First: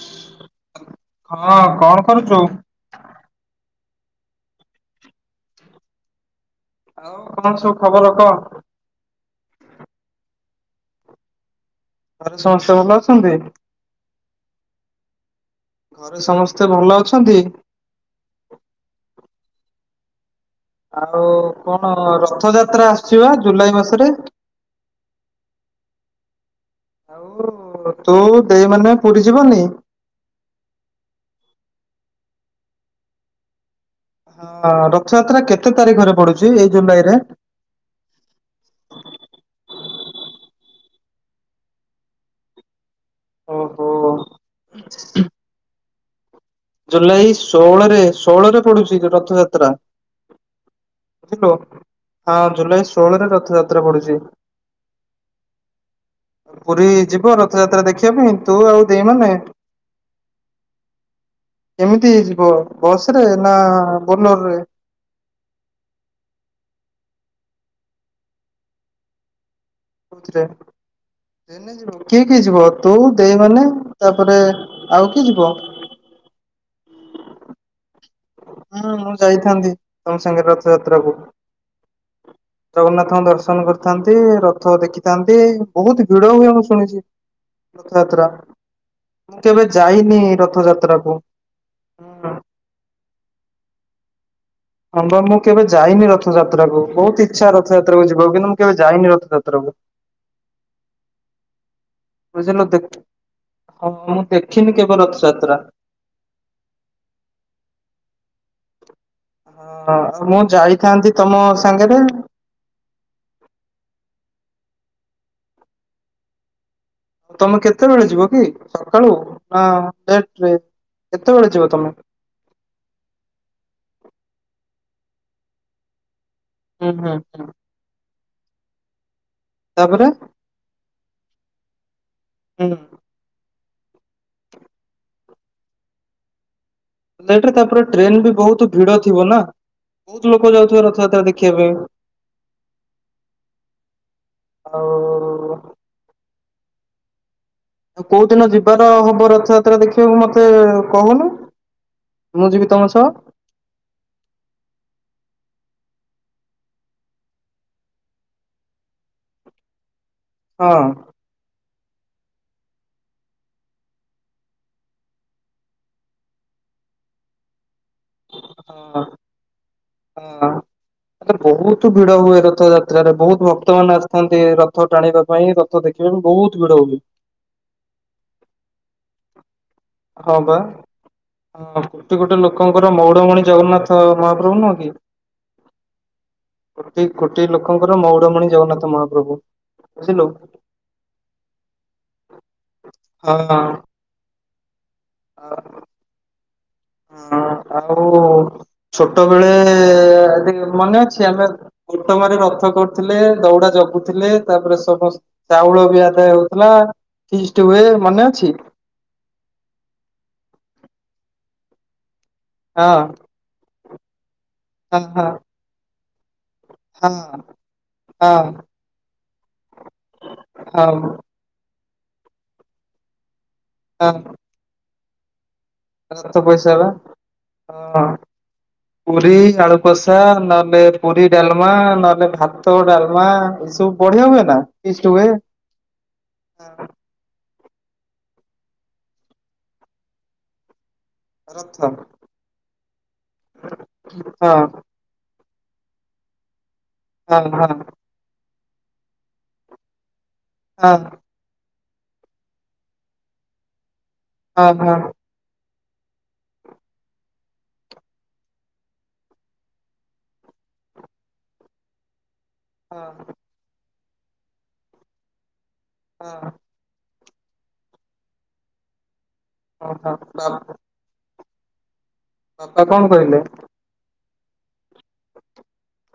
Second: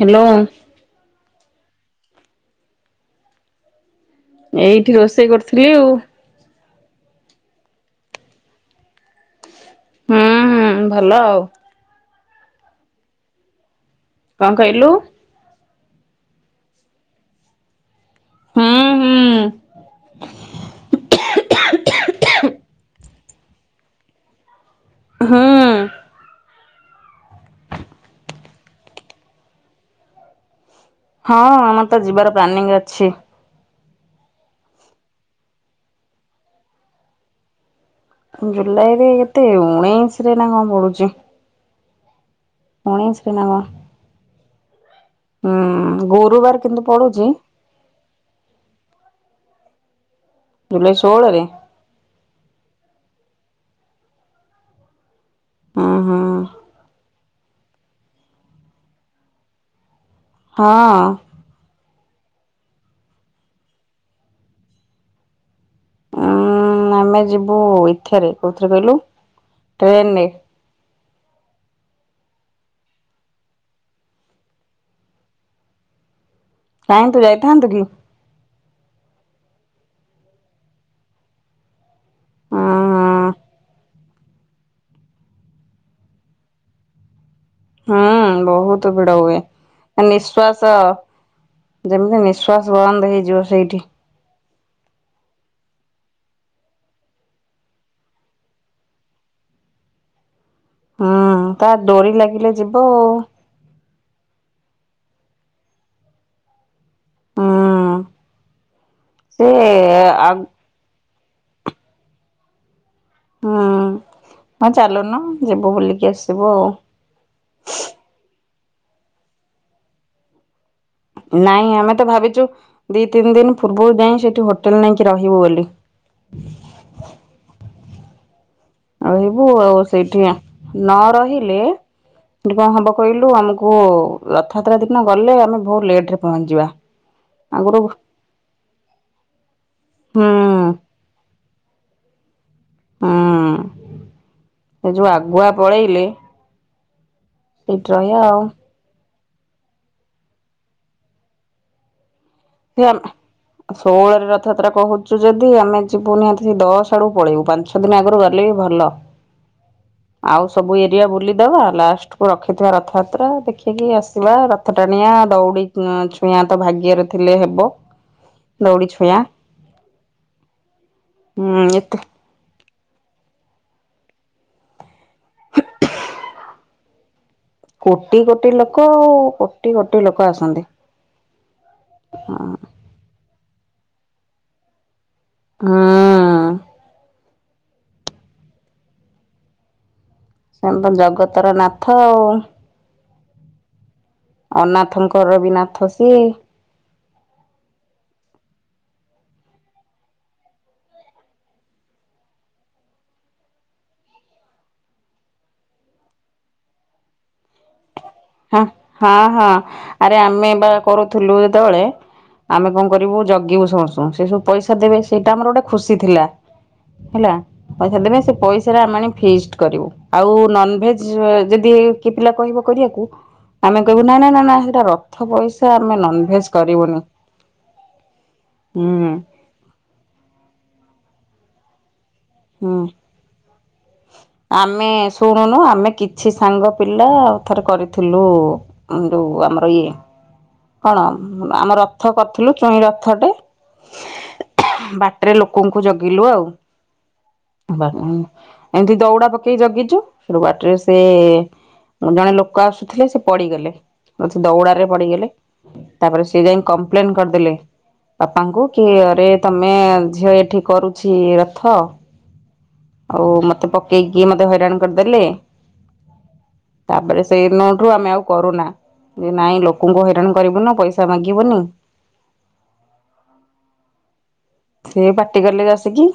Hello. ହଁ କଣ କରୁଛୁ? ଏଇଠି ରୋଷେଇ କରୁଥିଲି ଆଉ। ଆଉ କଣ ସବୁ ଖବର କହ? ହୁଁ ହୁଁ ଭଲ ଆଉ। ଘରେ ସମସ୍ତେ ଭଲ ଅଛନ୍ତି? କଣ କହିଲୁ? ଘରେ ସମସ୍ତେ ଭଲ ଅଛନ୍ତି? ହୁଁ ହୁଁ? ଆଉ କଣ ରଥଯାତ୍ରା ଆସୁଛିପା ଜୁଲାଇ ମାସରେ? ହୁଁ। ଆଉ ତୁ ଦେଇମାନେ ପୁରୀ ଯିବୁନି ହଁ ଆମର ତ ଯିବାର ପ୍ଲାଇଂ ଅଛି। ହଁ ରଥଯାତ୍ରା କେତେ ତାରିଖରେ ପଡୁଛି ଏଇ ଜୁଲାଇରେ। ଜୁଲାଇରେ କେତେ ଉଣେଇଶରେ ନା କଣ ପଡୁଛି। ଉଣେଇଶୀ ନା କଣ? ଓହୋ। ହୁଁ ଗୁରୁବାର କିନ୍ତୁ ପଡୁଛି ଜୁଲାଇ ଷୋହଳରେ ଷୋହଳରେ ପଡୁଛି କି ରଥଯାତ୍ରା। ଜୁଲାଇ ଷୋହଳରେ ବୁଝିଲୁ ହଁ ଜୁଲାଇ ଷୋହଳରେ ରଥଯାତ୍ରା ପଡୁଛି। ହୁଁ ହୁଁ ପୁରୀ ଯିବ ରଥ ରଥଯାତ୍ରା ଦେଖିବା ପାଇଁ ତୁ ଆଉ ଦେଇମାନେ। ହଁ। କେମିତି ଯିବ ବସରେ ନା ବୋଲରରେ। ଉଁ ଉଁ ଉଁ ଆମେ ଯିବୁ ଏଥରେ କୋଉଥିରେ କହିଲୁ ଟ୍ରେନରେ। କୋଉଥିରେ? ଟ୍ରେନରେ ଯିବ କିଏ କିଏ ଯିବ ତୁ ଦେଇମାନେ ତାପରେ ଆଉ କିଏ ଯିବ? କାହିଁ ତୁ ଯାଇଥାନ୍ତୁ କି? ହୁଁ ମୁଁ ଯାଇଥାନ୍ତି ତମସାଙ୍ଗରେ ରଥଯାତ୍ରା କୁ। ଜଗନ୍ନାଥଙ୍କ ଉଁ ଦର୍ଶନ କରୀ ଆସିଥାନ୍ତି ରଥ ଦେଖିଥାନ୍ତି ବହୁତ ଭିଡ ହୁଏ ମୁଁ ଶୁଣିଛି। ରଥଯାତ୍ରା ହୁଁ ବହୁତ ଭିଡ ହୁଏ। ମୁଁ କେବେ ଯାଇନି ନିଶ୍ଵାସ ରଥଯାତ୍ରା କୁ। ଯେମିତି ନିଃଶ୍ଵାସ ବନ୍ଦ ହେଇଯିବ ସେଇଠି। ହବା ମୁଁ କେବେ ଯାଇନି ରଥଯାତ୍ରା କୁ ବହୁତ ଇଚ୍ଛା ରଥଯାତ୍ରାକୁ ଯିବାକୁ କିନ୍ତୁ ମୁଁ କେବେ ଯାଇନି ରଥଯାତ୍ରା କୁ। ହୁଁ ତା ଡୋରି ଲାଗିଲେ ବୁଝିଲୁ ଦେଖ ଯିବଆଉ। ହଁ ମୁଁ ଦେଖିନି କେବେ ରଥଯାତ୍ରା। ହୁଁ। ସେ ହଁ ଆ ମୁଁ ଯାଇଥାନ୍ତି ତମ ସାଙ୍ଗରେ ହୁଁ ହଁ ଚାଲୁନୁ ଯିବୁ ବୁଲିକି ଆସିବୁ ଆଉ। ତମେ କେତେବେଳେ ଯିବ କି ସକାଳୁ ହଁ ଟ୍ରେନରେ। ନାଇଁ ଆମେ ତ ଭାବିଛୁ ଦିଇ ତିନି ଦିନ ପୂର୍ବରୁ ଯାଇ ସେଠି ହୋଟ ହୋଟେଲ ନେଇ କି ରହିବୁ ବୋଲି। ହୁଁ ହୁଁ ହୁଁ। ରହିବୁ ଆଉ ତାପରେ ସେଇଠି ନ ରହିଲେ ଏଠି କଣ ହୁଁ ହବ କହିଲୁ ଆମକୁ। ଓହୋ ରଥଯାତ୍ରା ଦିନ ଗଲେ ଆମେ ବହୁତ ଲେଟରେ ପହଞ୍ଚିଯିବା। ଲେଟରେ ତାପରେ ଟ୍ରେନ ବି ବହୁତ ଭିଡ ଥିବ ନା। ବହୁତ ଲୋକ ହୁଁ। ଯାଉଥିବେ ରଥଯାତ୍ରା ଦେଖିବା ପାଇଁ। ହୁଁ ଏଯୋଉ ଆଗୁଆ ଆଉ ପଳେଇଲେ ସେଇଠି ରହିବା ଆଉ କୋଉଦିନ ଯିବାର ହବ ରଥଯାତ୍ରା ଦେଖିବାକୁ ମତେ କହୁନୁ। ମୁଁ ଯିବି ତମ ସେ ସହ ଆମେ ଷୋହଳରେ ରଥଯାତ୍ରା କହୁଛୁ ଯଦି ଆମେ ଯିବୁ ନିହାତି ସେ ଦଶ ଆଡୁ ପଳେଇବୁ ପାଞ୍ଚଛଅଦିନ ଆଗରୁ ଗଲେ ବି ଭଲ। ଆଉ ହଁ ସବୁ ଏରିଆ ବୁଲିଦେବା ଲାଷ୍ଟେ ଲାଷ୍ଟେ କୁ ରଖିଥିବା ରଥଯାତ୍ରା ଦେଖିକି ଆସିବା ରଥ ଟାଣିଆ ଦଉଡ଼ି ଛୁଇଁବା ଭାଗ୍ୟରେ ଥିଲେ ହେବ ଦଉଡ଼ି ହଁ ଛୁଇଁୟା। ହଁ ବହୁତ ଭିଡ ହୁଏ ରଥଯାତ୍ରାରେ ବହୁତ ଭକ୍ତ ମାନ ଆସିଥାନ୍ତି ରଥ ଟାଣିବା ପାଇଁ ରଥ ଦେଖିବା ବହୁତ ଭିଡ ହୁଏ। କୋଟି କୋଟି ଲୋକ ଆଉ କୋଟି କୋଟି ଲୋକ ହଁ ବା ଆସନ୍ତି। ହଁ କୋଟି କୋଟି ଲୋକଙ୍କର ମଉଡ ମଣି ଜଗନ୍ନାଥ ମହାପ୍ରଭୁ ନୁହଁ ହୁଁ କୋଟି କୋଟି ଲୋକଙ୍କର ମଉଡମଣି ଜଗନ୍ନାଥ ମହାପ୍ରଭୁ। ବୁଝିଲୁ ହଁ। ସେ ଜଗତର ନାଥ ଆଉ। ହଁ। ଅନାଥଙ୍କର ବି ନାଥ ସିଏ ହଁ ଆଉ ଛୋଟବେଳେ ମନେ ଅଛି ଆମେ ଅଟ ମାର ରଥ କରୁଥିଲେ ଦଉଡା ଜଗୁଥିଲେ ତାପରେ ସମସ୍ତ ଚାଉଳ ବି ଆଦାୟ ହେଉଥିଲା। ଫିଷ୍ଟି ହୁଏ। ମନେ ଅଛି ହଁ ହଁ ଆରେ ଆମେ ବା କରୁଥିଲୁ ଯେତେବେଳେ ଆମେ କଣ ହଁ କରିବୁ ଜଗିବୁ ସମସ୍ତୁ ସେ ସବୁ ପଇସା ଦେବେ ହଁ ସେଇଟା ଆମର ହଁ ଗୋଟେ ଖୁସି ଥିଲା। ହେଲା ପଇସା ଦେବେ ସେ ହଁ ପଇସା ଟା ଆମେ କରିବୁ ଆଉ ହଁ ହଁ। ନନଭେଜ ଯଦି କିଏ ପିଲା କହିବ କରିବାକୁ ଆମେ କହିବୁ ନାଇଁ ହଁ ନାଇଁ ନା ସେଟା ରଥ ପଇସା ଆମେ ରଥ ନନଭେଜ ପଇସା ହେଲା କରିବୁନି ହଁ। ହୁଁ ପୁରୀ ଆଳୁ ପୋଷା ନହେଲେ ପୁରୀ ଡାଲମା ନହ ହୁଁ। ଭାତ ଡାଲମା ଏସବୁ ବଢିଆ ହୁଏ ନା ଆମେ ହୁଏ। ଆଉ ଥରେ କରିଥିଲୁ ଯୋଉ ଆମର ଇଏ କଣ ଆମେ ରଥ କରିଥିଲୁ ଚୁଇଁ ରଥଟେ ହଁ ବାଟରେ ଲୋକ କୁଙ୍କୁ ଜଗିଲୁ ଆଉ ହଁ ହଁ ଏମିତି ଦଉଡା ପକେଇକି ଜଗିଛୁ। ସେ ବାଟରେ ହଁ ସେ ଜଣେ ଲୋକ ଆସୁଥିଲେ ସେ ପଡିଗଲେ। ଦୌଡ଼ାରେ ହଁ ପଡିଗଲେ ତାପରେ ସେ ଯାଇ କମ୍ପ୍ଲେନ କରିଦେଲେ। ବାପାଙ୍କୁ କି ଅରେ ତମେ ଝିଅ ଏଠି କରୁଛି ରଥ। ଆଉ ମତେ ପକେଇକି ମତେ ହଇରାଣ କରିଦେଲେ। ହଁ। ତାପରେ ସେଇ ନୋଟୁ ଆମେ ଆଉ କରୁନା ଯେ ନାଇଁ ଲୋକଙ୍କୁ ହଇରାଣ ହଁ କରିବୁନ ପଇସା ମାଗିବୁନି ବାପା କଣ କହିଲେ? ସେଏ ପାଟି କଲେ ଆସିକି।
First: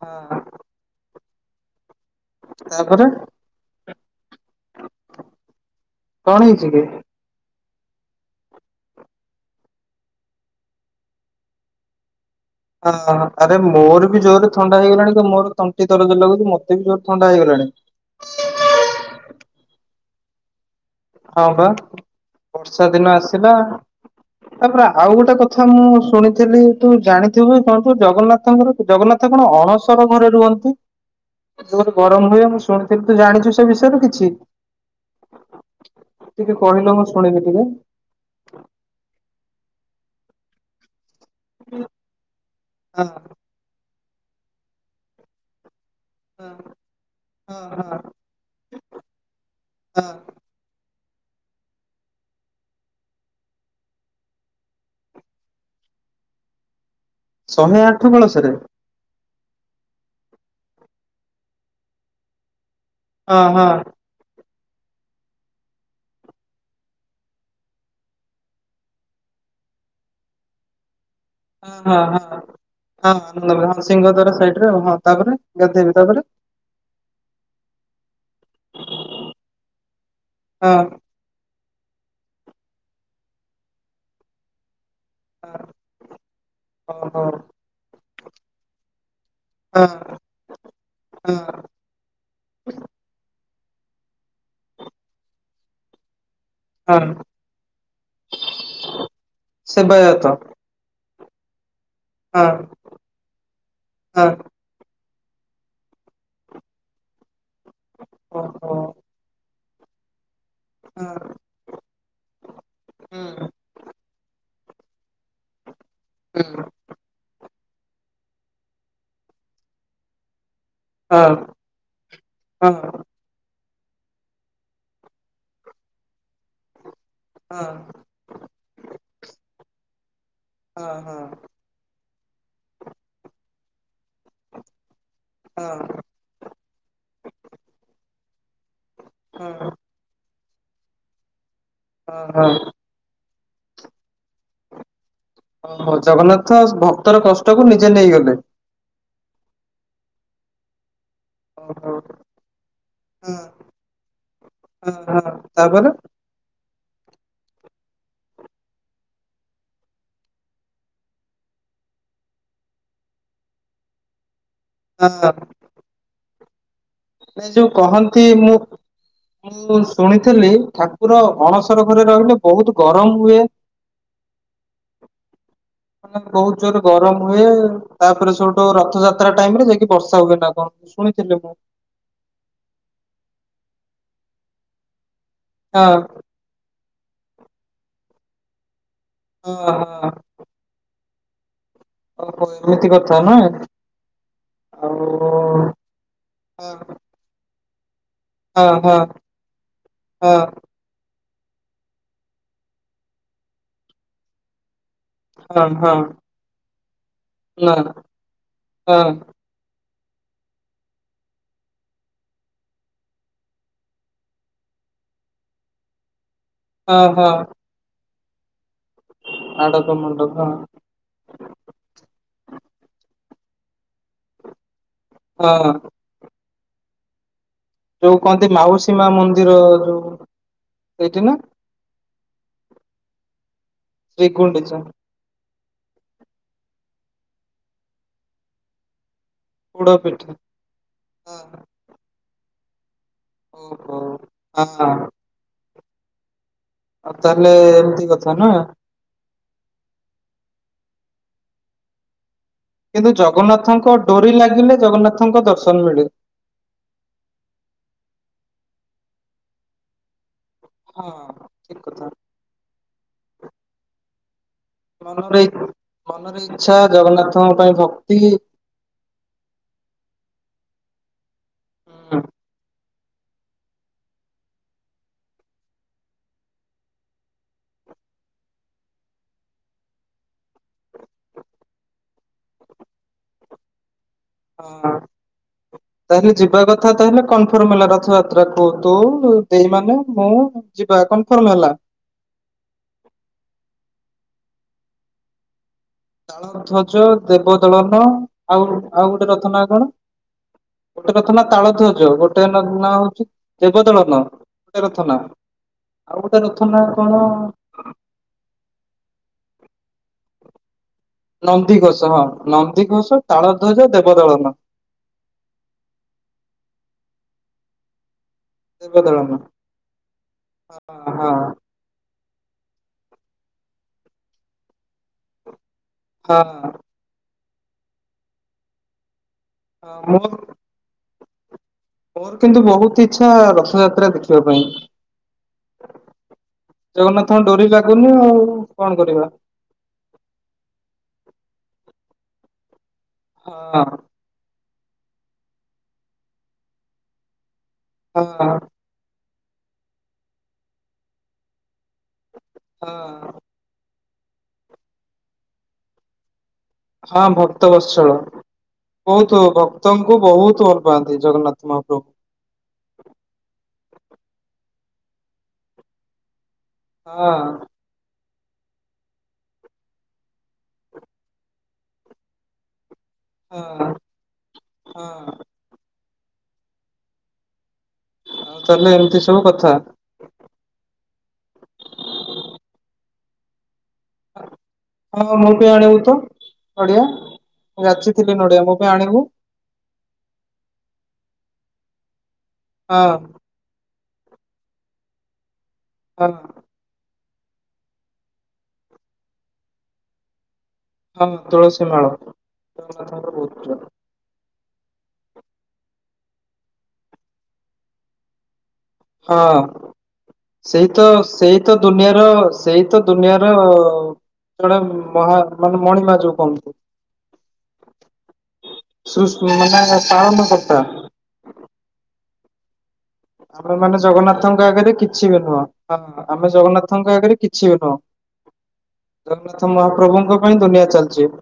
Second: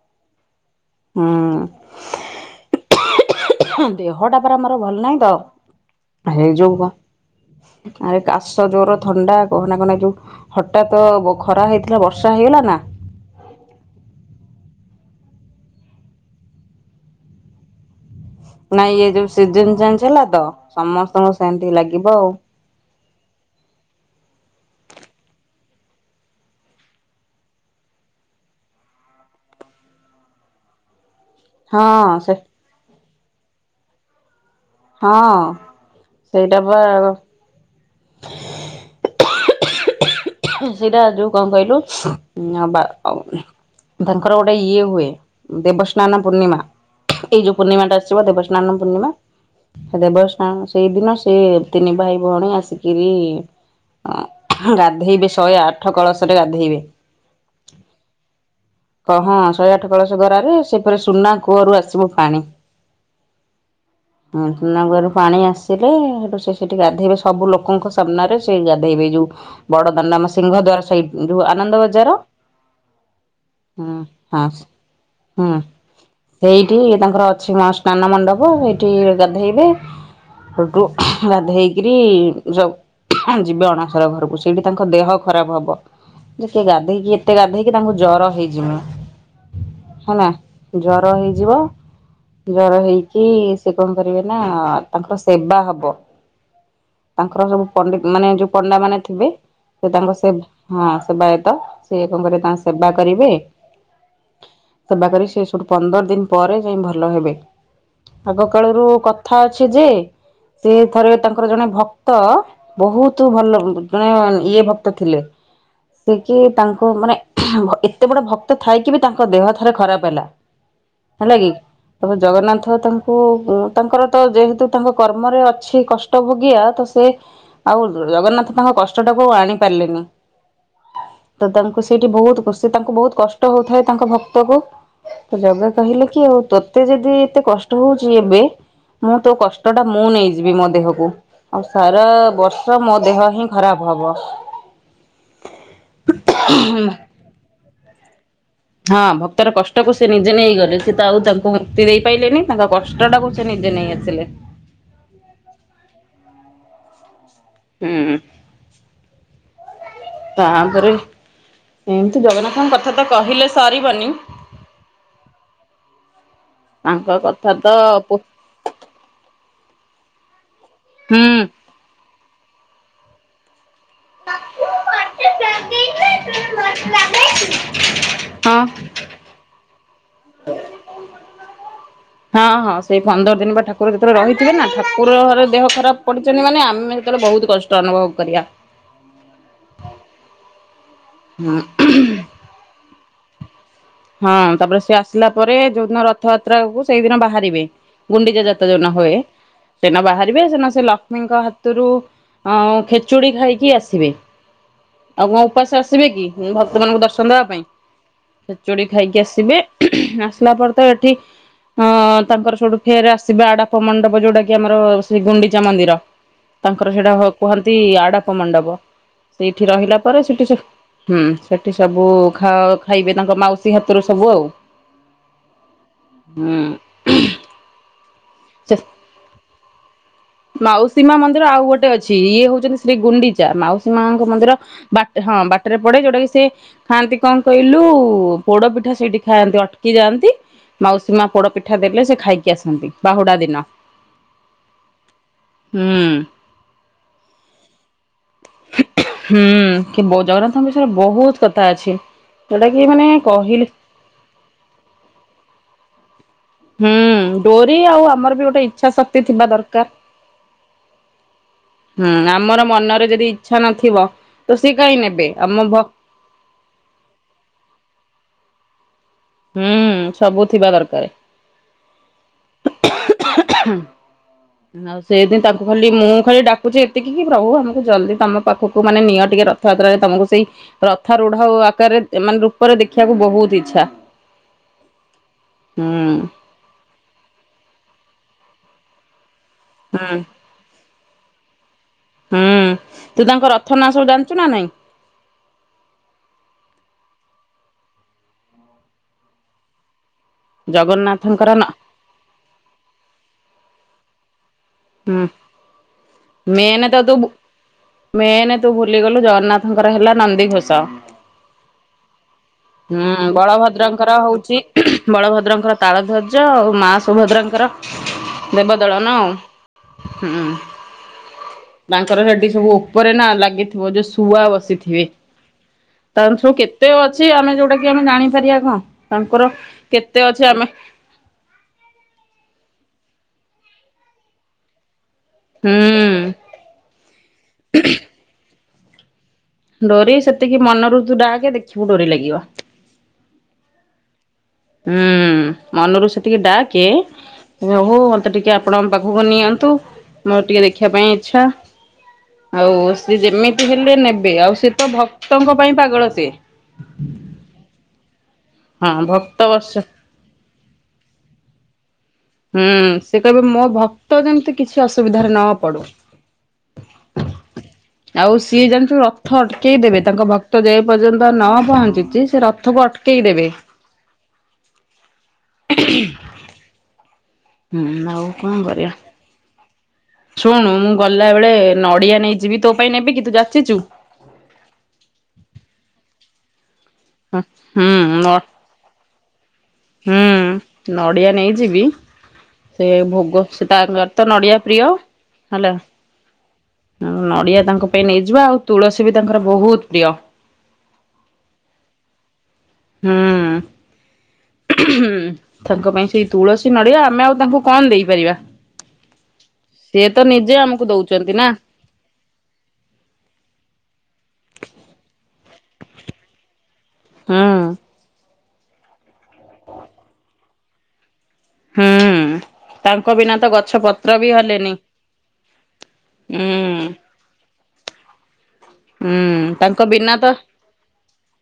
ହଁ ହୁଁ। ତା ପରେ ଦେହଟା ପରା ଆମର ଭଲ ନାହିଁ ତ କଣ ହେଇଛି ହେଇଯାଉ କି କ ଆରେ କାଶ ଜୋର ଥଣ୍ଡା ଗହନା କହନା ଯୋଉ ହଠାତ ଖରା ହେଇଥିଲା ବର୍ଷା। ହେଇଗଲା ନା ଅ ଆରେ ମୋର ବି ଜୋରରେ ଥଣ୍ଡା ହେଇଗଲାଣି। ମୋର ତଣ୍ଟି ଦରଜ ଲାଗୁଛି ମତେ ବି ଜୋର ଥଣ୍ଡା ହେଇଗଲାଣି। ନାଇଁ ଇଏ ଯୋଉ ସିଜିନ୍ ଚେଞ୍ଜ୍ ହେଲା ତ। ସମସ୍ତଙ୍କୁ ହଁ ବା ସେମିତି ଲାଗିବ ଆଉ ବର୍ଷା ଦିନ ଆସିଲା। ତାପରେ ଆଉ ଗୋଟେ କଥା ମୁଁ ଶୁଣିଥିଲି ତୁ ଜାଣିଥିବୁ ଶୁଣଛୁ ଜଗନ୍ନାଥଙ୍କର ଜଗନ୍ନାଥ କଣ ଅଣସର ଘରେ ରୁହନ୍ତି। ହଁ ଗରମ ସେ ହୁଏ ମୁଁ ଶୁଣିଥିଲି ତୁ ଜାଣିଛୁ ସେ ବିଷୟରେ କିଛି? ହଁ। ଟିକେ ସେଇଟା ବା କହିଲ ମୁ ଶୁଣିବି ଟିକେ। ସେଇଟା ଯୋଉ କଣ କହିଲୁ। ହଁ ତାଙ୍କର ଗୋଟେ ଇଏ ହୁଏ ଦେବସ୍ ସ୍ନାନ ହଁ ପୂର୍ଣ୍ଣିମା ଏଇ ଯୋଉ ପୂର୍ଣ୍ଣିମା ହଁ ଟା ହଁ ଆସିବ ଦେବସ୍ନାନ ପୂର୍ଣ୍ଣିମା ହଁ ଦେବସ୍ନାନ ସେଇଦିନ ସେ ତିନି ଭାଇ ଭଉଣୀ ଆସି ଗାଧେଇବେ ଶହେ ଆଠ କଳସରେ ଗାଧେଇବେ। ଶହେ ଆଠ କଳସରେ। ହଁ ଶହେ ଆଠ କଳସ ଗରାରେ ସେଇ ପୁରା ସୁନା କୂଅରୁ ଆସିବ ପାଣି। ଅଁ ହଁ। ମିତୁନାରୁ ପାଣି ଆସିଲେ ସେ ସେଠି ଗାଧେଇବେ ସବୁ ଲୋକ। ଲୋକଙ୍କ ସାମ୍ନାରେ ସେଇ ଗାଧେଇବେ ଯୋଉ ବଡ ଦାଣ୍ଡ ଆମ ସିଂହ ଦ୍ଵାରା ସେଇ ରୁ ଆନନ୍ଦ ହଁ ହଁ ବଜାର। ହଁ ହଁ ଆନ ହଁ ହୁଁ ସିଂହ ଦ୍ୱାର ହଁ ସାଇଡ ରେ ହଁ ତାପରେ ହୁଁ। ଗାଧେଇବେ ତାପରେ ସେଇଠି ତାଙ୍କର ଅଛି ମାଷ୍ଟ ସ୍ନାନ ମଣ୍ଡପ ଏଇଠି ଗାଧେଇବେ ହଁ ହଁ ହେଟୁ ଗାଧେଇକିରି। ଯବ ଯିବେ ଅଣସର ଘରକୁ ସେଇଠି ତାଙ୍କ ତାଙ୍କ ଦେହ ଖରାପ ହବ ଯେ କିଏ ଗାଧେଇକି ଓହୋ ଏତେ ଗାଧେଇକି ତାଙ୍କୁ ଜର ହେଇଯିବ। ହଁ ହେଲା ଜର ହଁ ହେଇଯିବ ଜର ହେଇକି ସେ କଣ କରିବେ ନା ତାଙ୍କର ସେବା ହବ। ହଁ ତାଙ୍କର ସବୁ ପଣ୍ଡ ମାନେ ଯୋଉ ପଣ୍ଡା ମାନେ ଥିବେ ସେ ତାଙ୍କ ସେ ସେବାୟତ ସେବାୟତ। ସେ କଣ କରିବେ ହଁ ତାଙ୍କ ସେବା କରିବେ ହଁ ସେବା କରି ସେ ସଠୁ ପନ୍ଦର ଦିନ ପରେ ଯାଇ ଭଲ ହେବେ ଆଗ ଓହୋ କାଳରୁ କଥା ଅ ଅ ଯେ ସେ ହଁ ଥରେ ତାଙ୍କର ଜଣେ ଭକ୍ତ ବହୁତ ହୁଁ ଭଲ ଜଣେ ଇଏ ଭକ୍ତ ଥିଲେ ସେ କି ହୁଁ ତାଙ୍କୁ ମାନେ ଏତେ ବଡ ଭକ୍ତ ଥାଇକି ବି ତାଙ୍କ ଦେହ ଥରେ ଖରାପ ହେଲା। ହେଲା କି ତାପରେ ହଁ ଜଗନ୍ନାଥ ହଁ ତାଙ୍କୁ ତାଙ୍କର ତ ଯେହେତୁ ତାଙ୍କ କର୍ମରେ ଅଛି କଷ୍ଟ ଭୋଗିଆ ତ ସେ ହଁ ଆଉ ଜଗନ୍ନାଥ ତାଙ୍କ କଷ୍ଟ ଟାକୁ ଆଣି ପାରିଲେନି। ହଁ ହଁ। ତ ତାଙ୍କୁ ସେଇଠି ବହୁତ [unintelligible] ତାଙ୍କୁ ବହୁତ କଷ୍ଟ ହଉଥାଏ। ତାଙ୍କ ଭକ୍ତ କୁ ଜଗା ହଁ କହିଲେ କି ଆଉ ତୋତେ ଯଦି ଏତେ କଷ୍ଟ ହଉଛି ଏବେ ମୁଁ ତୋ ହଁ କଷ୍ଟ ଟା ମୁଁ ନେଇ ଯିବି ମୋ ଦେହକୁ ଆଉ ସାରା ହଁ ବର୍ଷ ମୋ ଦେହ ହିଁ ଖରାପ ହବ। ଓହୋ ଜଗନ୍ନାଥ ଭକ୍ତର କଷ୍ଟ କୁ ନିଜେ ନେଇଗଲେ। ହଁ ଭକ୍ତର କଷ୍ଟକୁ ସେ ନିଜେ ନେଇ ଗଲେ ସେ ଆଉ ତାଙ୍କୁ ମୁକ୍ତି ଓହୋ ଦେଇ ପାଇଲେନି ତାଙ୍କ କଷ୍ଟ ଟାକୁ ହଁ ସେ ନିଜେ ନେଇ ଆସିଲେ। ହଁ ତାପରେ ହୁଁ। ତାପରେ ଏମିତି ଜଗନ୍ନାଥଙ୍କ କଥା ତ କହିଲେ ସରିବନି। ହଁ। ତାଙ୍କ ନାଇଁ କଥା ତ ଯୋଉ ପୁ କହନ୍ତି ମୁଁ ମୁଁ ଶୁଣିଥିଲି ଠାକୁର ହୁଁ। ହଁ ଅଣସର ଘରେ ରହିଲେ ବହୁତ ଗରମ ହୁଏ। ନ ବହୁତ ଜୋରେ ଗରମ ହୁଏ ତାପରେ ସୋଉଟୁ ରଥ ଯାତ୍ରା ଟାଇମରେ ଯାଇକି ବର୍ଷା ହୁଏ ନା କଣ ଶୁଣିଥିଲି ମୁଁ। ହଁ ହଁ ସେଇ ପନ୍ଦର ଦିନ ବା ଠାକୁର ଯେତେବେଳେ ରହିଥିବେ ନା ଠାକୁର ଘର ଦେହ ହଁ ଖରାପ ପଡିଛନ୍ତି ମାନେ ଆମେ ସେତେବେଳେ ବହୁତ କଷ୍ଟ ଅନୁଭବ କରିବା। ହଁ ହଁ। ହୁଁ। ଓ ହୋ ଏମିତି କଥା ନା। ହଁ ତାପରେ ଆଉ ସିଏ ଆସିଲା ପରେ ଯୋଉଦିନ ହଁ ରଥଯାତ୍ରାକୁ ସେଇଦିନ ବାହାରିବେ। ଗୁଣ୍ଡିଚା ଯାତ ହଁ ଯୋଉ ଦିନ ହଁ ହୁଏ, ସେଇ ଦିନ ହଁ ବାହାରିବେ ସେ ଦିନ ସେ ଲ ଲକ୍ଷ୍ମୀଙ୍କ ହାତରୁ ଖେଚୁଡି ଖାଇକି ଆସିବେ। ଆଉ କଣ ହଁ ଉପାସ ହଁ ଆସିବେ କି ଭକ୍ତ ମାନଙ୍କୁ ଦର୍ଶନ ଦବା ପାଇଁ ନା ଖେଚୁଡି ହଁ ଖାଇକି ଆସିବେ। ଆସିଲା ପରେ ତ ଏଠି ଅଁ ତାଙ୍କର ସୋଉଟୁ ଫେରେ ଆସିବେ ଆଡପ ମଣ୍ଡପ ଯୋଉଟା କି ଆମର ଶ୍ରୀ ଗୁଣ୍ଡିଚା ମନ୍ଦିର। ତାଙ୍କର ହଁ ସେଇଟା ହଁ କୁହନ୍ତି ଆଡପ ମଣ୍ଡପ। ସେଇଠି ଆଡ଼ପ ରହିଲା ପରେ ମଣ୍ଡପ ସେଠି ସେ ହଁ ହୁଁ ସେଠି ସବୁ ଖାଅ ଖାଇବେ। ତାଙ୍କ ମାଉସୀ ହାତରୁ ସବୁ ଆଉ। ହଁ। ହୁଁ। ଯୋଉ କହନ୍ତି ସେ ମାଉସୀ ମା ମନ୍ଦିର ଯୋଉ ମାଉସୀ ମା ସେଇଠି ନା ମନ୍ଦିର ଆଉ ଗୋଟେ ଅଛି ଇଏ ହଉଛନ୍ତି ଶ୍ରୀ ଗୁଣ୍ଡିଚା ମାଉସୀ ମାଙ୍କ ଶ୍ରୀ ମନ୍ଦିର ଗୁଣ୍ଡିଚା ବାଟରେ ହଁ ବାଟରେ ପଡେ ଯୋଉଟା କି ସେ ଖାଆନ୍ତି କଣ କହିଲୁ ପୋଡ ପିଠା ସେଇଠି ଖାଆନ୍ତି ଅଟକି ପୋଡ଼ ପିଠା ଯାଆନ୍ତି ମାଉସୀ ମା ହଁ ପୋଡପିଠା ଦେଲେ ସେ ଖାଇକି ଆସନ୍ତି। ବାହୁଡା ଦିନ ଓହୋ ହଁ। ହୁଁ। ଆଉ ତାହେଲେ ଏମିତି କଥା ନା ହୁଁ, କି ବ ଜଗନ୍ନାଥଙ୍କ ବିଷୟ ରେ ବହୁତ କ ଥା ଅଛି। ଯୋଉଟା କି ମାନେ କିନ୍ତୁ କହିଲେ ଜଗନ୍ନାଥଙ୍କ ଡୋରି ଲାଗିଲେ ଜଗନ୍ନାଥଙ୍କ ଦର୍ଶନ ମିଳେ। ହୁଁ ଡୋରି ଆଉ ଆମର ବି ଗୋଟେ ଇଚ୍ଛା ଶକ୍ତି ଥିବା ଦରକାର। ହଁ ଠିକ କଥା ହୁଁ, ଆମର ମନରେ ଯଦି ଇଚ୍ଛା ନଥିବ ତ ସିଏ କାହିଁ ନେବେ ମନରେ ଆମ ଭ ମନରେ ଇଚ୍ଛା, ଜଗନ୍ନାଥଙ୍କ ପାଇଁ ଭକ୍ତି ହୁଁ ସବୁ ଥିବା ଦରକାର। ହୁଁ। [unintelligible] ଆଉ ସେଦିନ ତାଙ୍କୁ ଖାଲି ମୁଁ ଖାଲି ଡାକୁଛି ଏତିକି କି ପ୍ରଭୁ ଆମକୁ ଜଲ୍ଦି ତମ ପାଖକୁ ମାନେ ନିଅଟି ରଥଯାତ୍ରାରେ ତମକୁ ସେଇ ରଥାରୁଢ ଆକାରରେ ମାନେ ରୂପରେ ଦେଖିବାକୁ ବହୁତ ଇଚ୍ଛା। ହଁ ହୁଁ ତାହେଲେ ଯିବା କଥା ତାହେଲେ କନଫର୍ମ ହେଲା ରଥଯା [unintelligible] କୁ ତୁ, ଦେଇ ମାନେ, ହୁଁ ମୁଁ ଯିବା କନଫର୍ମ ହେଲା। ହୁଁ, ତୁ ତାଙ୍କ ରଥ ନା ସବୁ ଜାଣିଛୁ ନା ନାଇଁ? ତାଳ ଧ୍ୱଜ, ଦେବ ଦଳନ, ଆଉ ଆଉ ଗୋଟେ ରଥ ନା କଣ? ଗୋଟେ ରଥ ନା ତାଳ ଧ୍ୱଜ, ଗୋଟେ ନ ନାଁ ହଉଛି ଦେବ ଦଳନ। [unintelligible] ରଥ ନା? ହୁଁ ଆଉ ଗୋଟେ ରଥ ନା ମେନ୍ ତ କଣ? ତୁ, ଭୁ ମେନ୍ ତୁ ଭୁଲିଗଲୁ ଜଗନ୍ନାଥଙ୍କ ର ହେଲା ନନ୍ଦିଘୋଷ। ନନ୍ଦିଘୋଷ ହଁ ନନ୍ଦିଘୋଷ ହଁ ତାଳଧ୍ୱଜ ବଳଭଦ୍ରଙ୍କର ଦେବଦଳନ ହେଉଛି, ବଳଭଦ୍ରଙ୍କର ତାଳ ଧ୍ୱଜ ଆଉ ମା ସୁଭଦ୍ରାଙ୍କର ଦେବଦଳନ ଆଉ। ହଁ ହଁ। ର ସେଠି ସବୁ ଉପରେ ନା ଲାଗିଥିବ ଯୋଉ ଶୁଆ ବସିଥିବେ। ତ ଏମିତି ସବୁ ହଁ। କେତେ ଅଛି ଆମେ ଯୋଉଟା କି ଆମେ ଜାଣିପାରିବା କଣ। ତାଙ୍କର ହଁ କେତେ ମୋର ଅଛି, ଆମେ ମୋର କିନ୍ତୁ ବହୁତ ଇଚ୍ଛା ରଥଯାତ୍ରା ଦେଖିବା ପାଇଁ। ହୁଁ ଜଗନ୍ନାଥଙ୍କ ଡୋରି ଲାଗୁନି ଆଉ କଣ କରିବା। ଠୁଁ [unintelligible] ଡୋରି ଲାଗିବ। ହଁ। ହୁଁ ମନରୁ ସେତିକି ଡାକେ ହୋ ହଁ ମତେ ଟିକେ ଆପଣଙ୍କ ପାଖକୁ ନିଅନ୍ତୁ ମୋର ଟିକେ ଦେଖିବା ପାଇଁ ଇଚ୍ଛା। ହଉ ସେ ହଁ। ଯେମିତି ହେଲେ ନେବେ ଆଉ ସେ ତ ଭକ୍ତଙ୍କ ପାଇଁ ପାଗଳ ସେ ହଁ ଭକ୍ତ ବତ୍ସଳ ହଁ ଭକ୍ତ ବହୁତ ବର୍ଷ ଭକ୍ତଙ୍କୁ ବହୁତ ଭଲ ପାଆନ୍ତି ଜଗନ୍ନାଥ ମହାପ୍ରଭୁ। ତ ଯେମିତି କିଛି ଅସୁବିଧାରେ ନ ପଡୁ। ହଁ। ଆଉ ସିଏ ଜାଣିଛୁ ରଥ ଅଟକେଇ ଦେବେ ତାଙ୍କ ଭକ୍ତ ଯେ ପର୍ଯ୍ୟନ୍ତ ନ ପହଞ୍ଚିଛି, ସେ ରଥକୁ ଅଟ କେଇ ଦେବେ। ହଁ ହଁ ହୁଁ କଣ ଆଉ କରିବା। ତାହେଲେ ଏମିତି ସବୁ କଥା। ଶୁଣୁ ମୁଁ ଗଲା ବେଳେ ନଡିଆ ନେଇଯିବି, ତୋ ପାଇଁ ନେବି କି ତୁ ଯାଚିଛୁ? ହଁ ମୋ ପାଇଁ ଆଣିବୁ ତ। ନଡିଆ, ହଁ ମୁ ହୁଁ ନ ଯାଚଥିଲି ନଡ଼ିଆ, ମୋ ପାଇଁ ଆଣିବୁ। ହୁଁ ନଡିଆ ନେଇଯିବି, ସେ ହଁ ଭୋଗ, ସେ ତାଙ୍କର ତ ନଡ଼ିଆ ପ୍ରିୟ, ହେଲା ହଁ। ନଡିଆ ତାଙ୍କ ପାଇଁ ନେଇଯିବା ଆଉ ତୁଳସୀ ବି ତାଙ୍କର ବହୁତ ପ୍ରିୟ। ହଁ ତୁଳସୀ ମାଳାରେ ବହୁତ ହଁ ତାଙ୍କ ପାଇଁ ସେଇ ତୁଳସୀ ନଡିଆ, ଆମେ ଆଉ ତାଙ୍କୁ କଣ ଦେଇପାରିବା। ହଁ ସିଏ ତ ନିଜେ ଆମକୁ ସେଇ ତ ଦଉଛନ୍ତି ନା ସେଇ ତ ଦୁନିଆର ସେଇ ତ ଦୁନିଆର ଜଣେ ମହା ମାନେ ମଣିମା ଯୋଉଁ କୁହନ୍ତି। ହଁ। [unintelligible] ହ୍ନୁ। ଆମେ ମାନେ ଜଗନ୍ନାଥଙ୍କ ଆଗରେ କିଛି ବି ନୁହଁ। ଆମେ ଆମେ ହୁଁ ଜଗନ୍ନାଥଙ୍କ ଆଗରେ କିଛି ବି ନୁହଁ [inaudible] ହୁଁ ଜଗନ୍ନାଥ ତାଙ୍କ ବିନା ତ ମହାପ୍ରଭୁଙ୍କ ପାଇଁ ଦୁନିଆଁ ଚାଲିଛି।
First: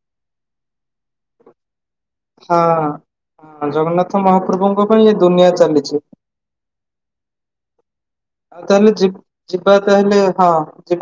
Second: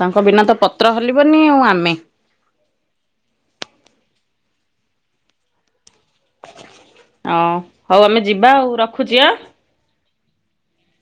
ତାଙ୍କ ବିନା ତ ପତ୍ର ହଲିବନି ଆଉ ଆମେ ହଁ ହଁ ଜଗନ୍ନାଥ ମହାପ୍ରଭୁଙ୍କ ପାଇଁ ଏ ଦୁନିଆଁ ଚାଲିଚି। ହଁ ହଉ ଆମେ ଯିବା ଆଉ ତାହେଲେ ରଖୁଛି ଆଁ। ଯିବା ତାହେଲେ ହଁ ଯିବା।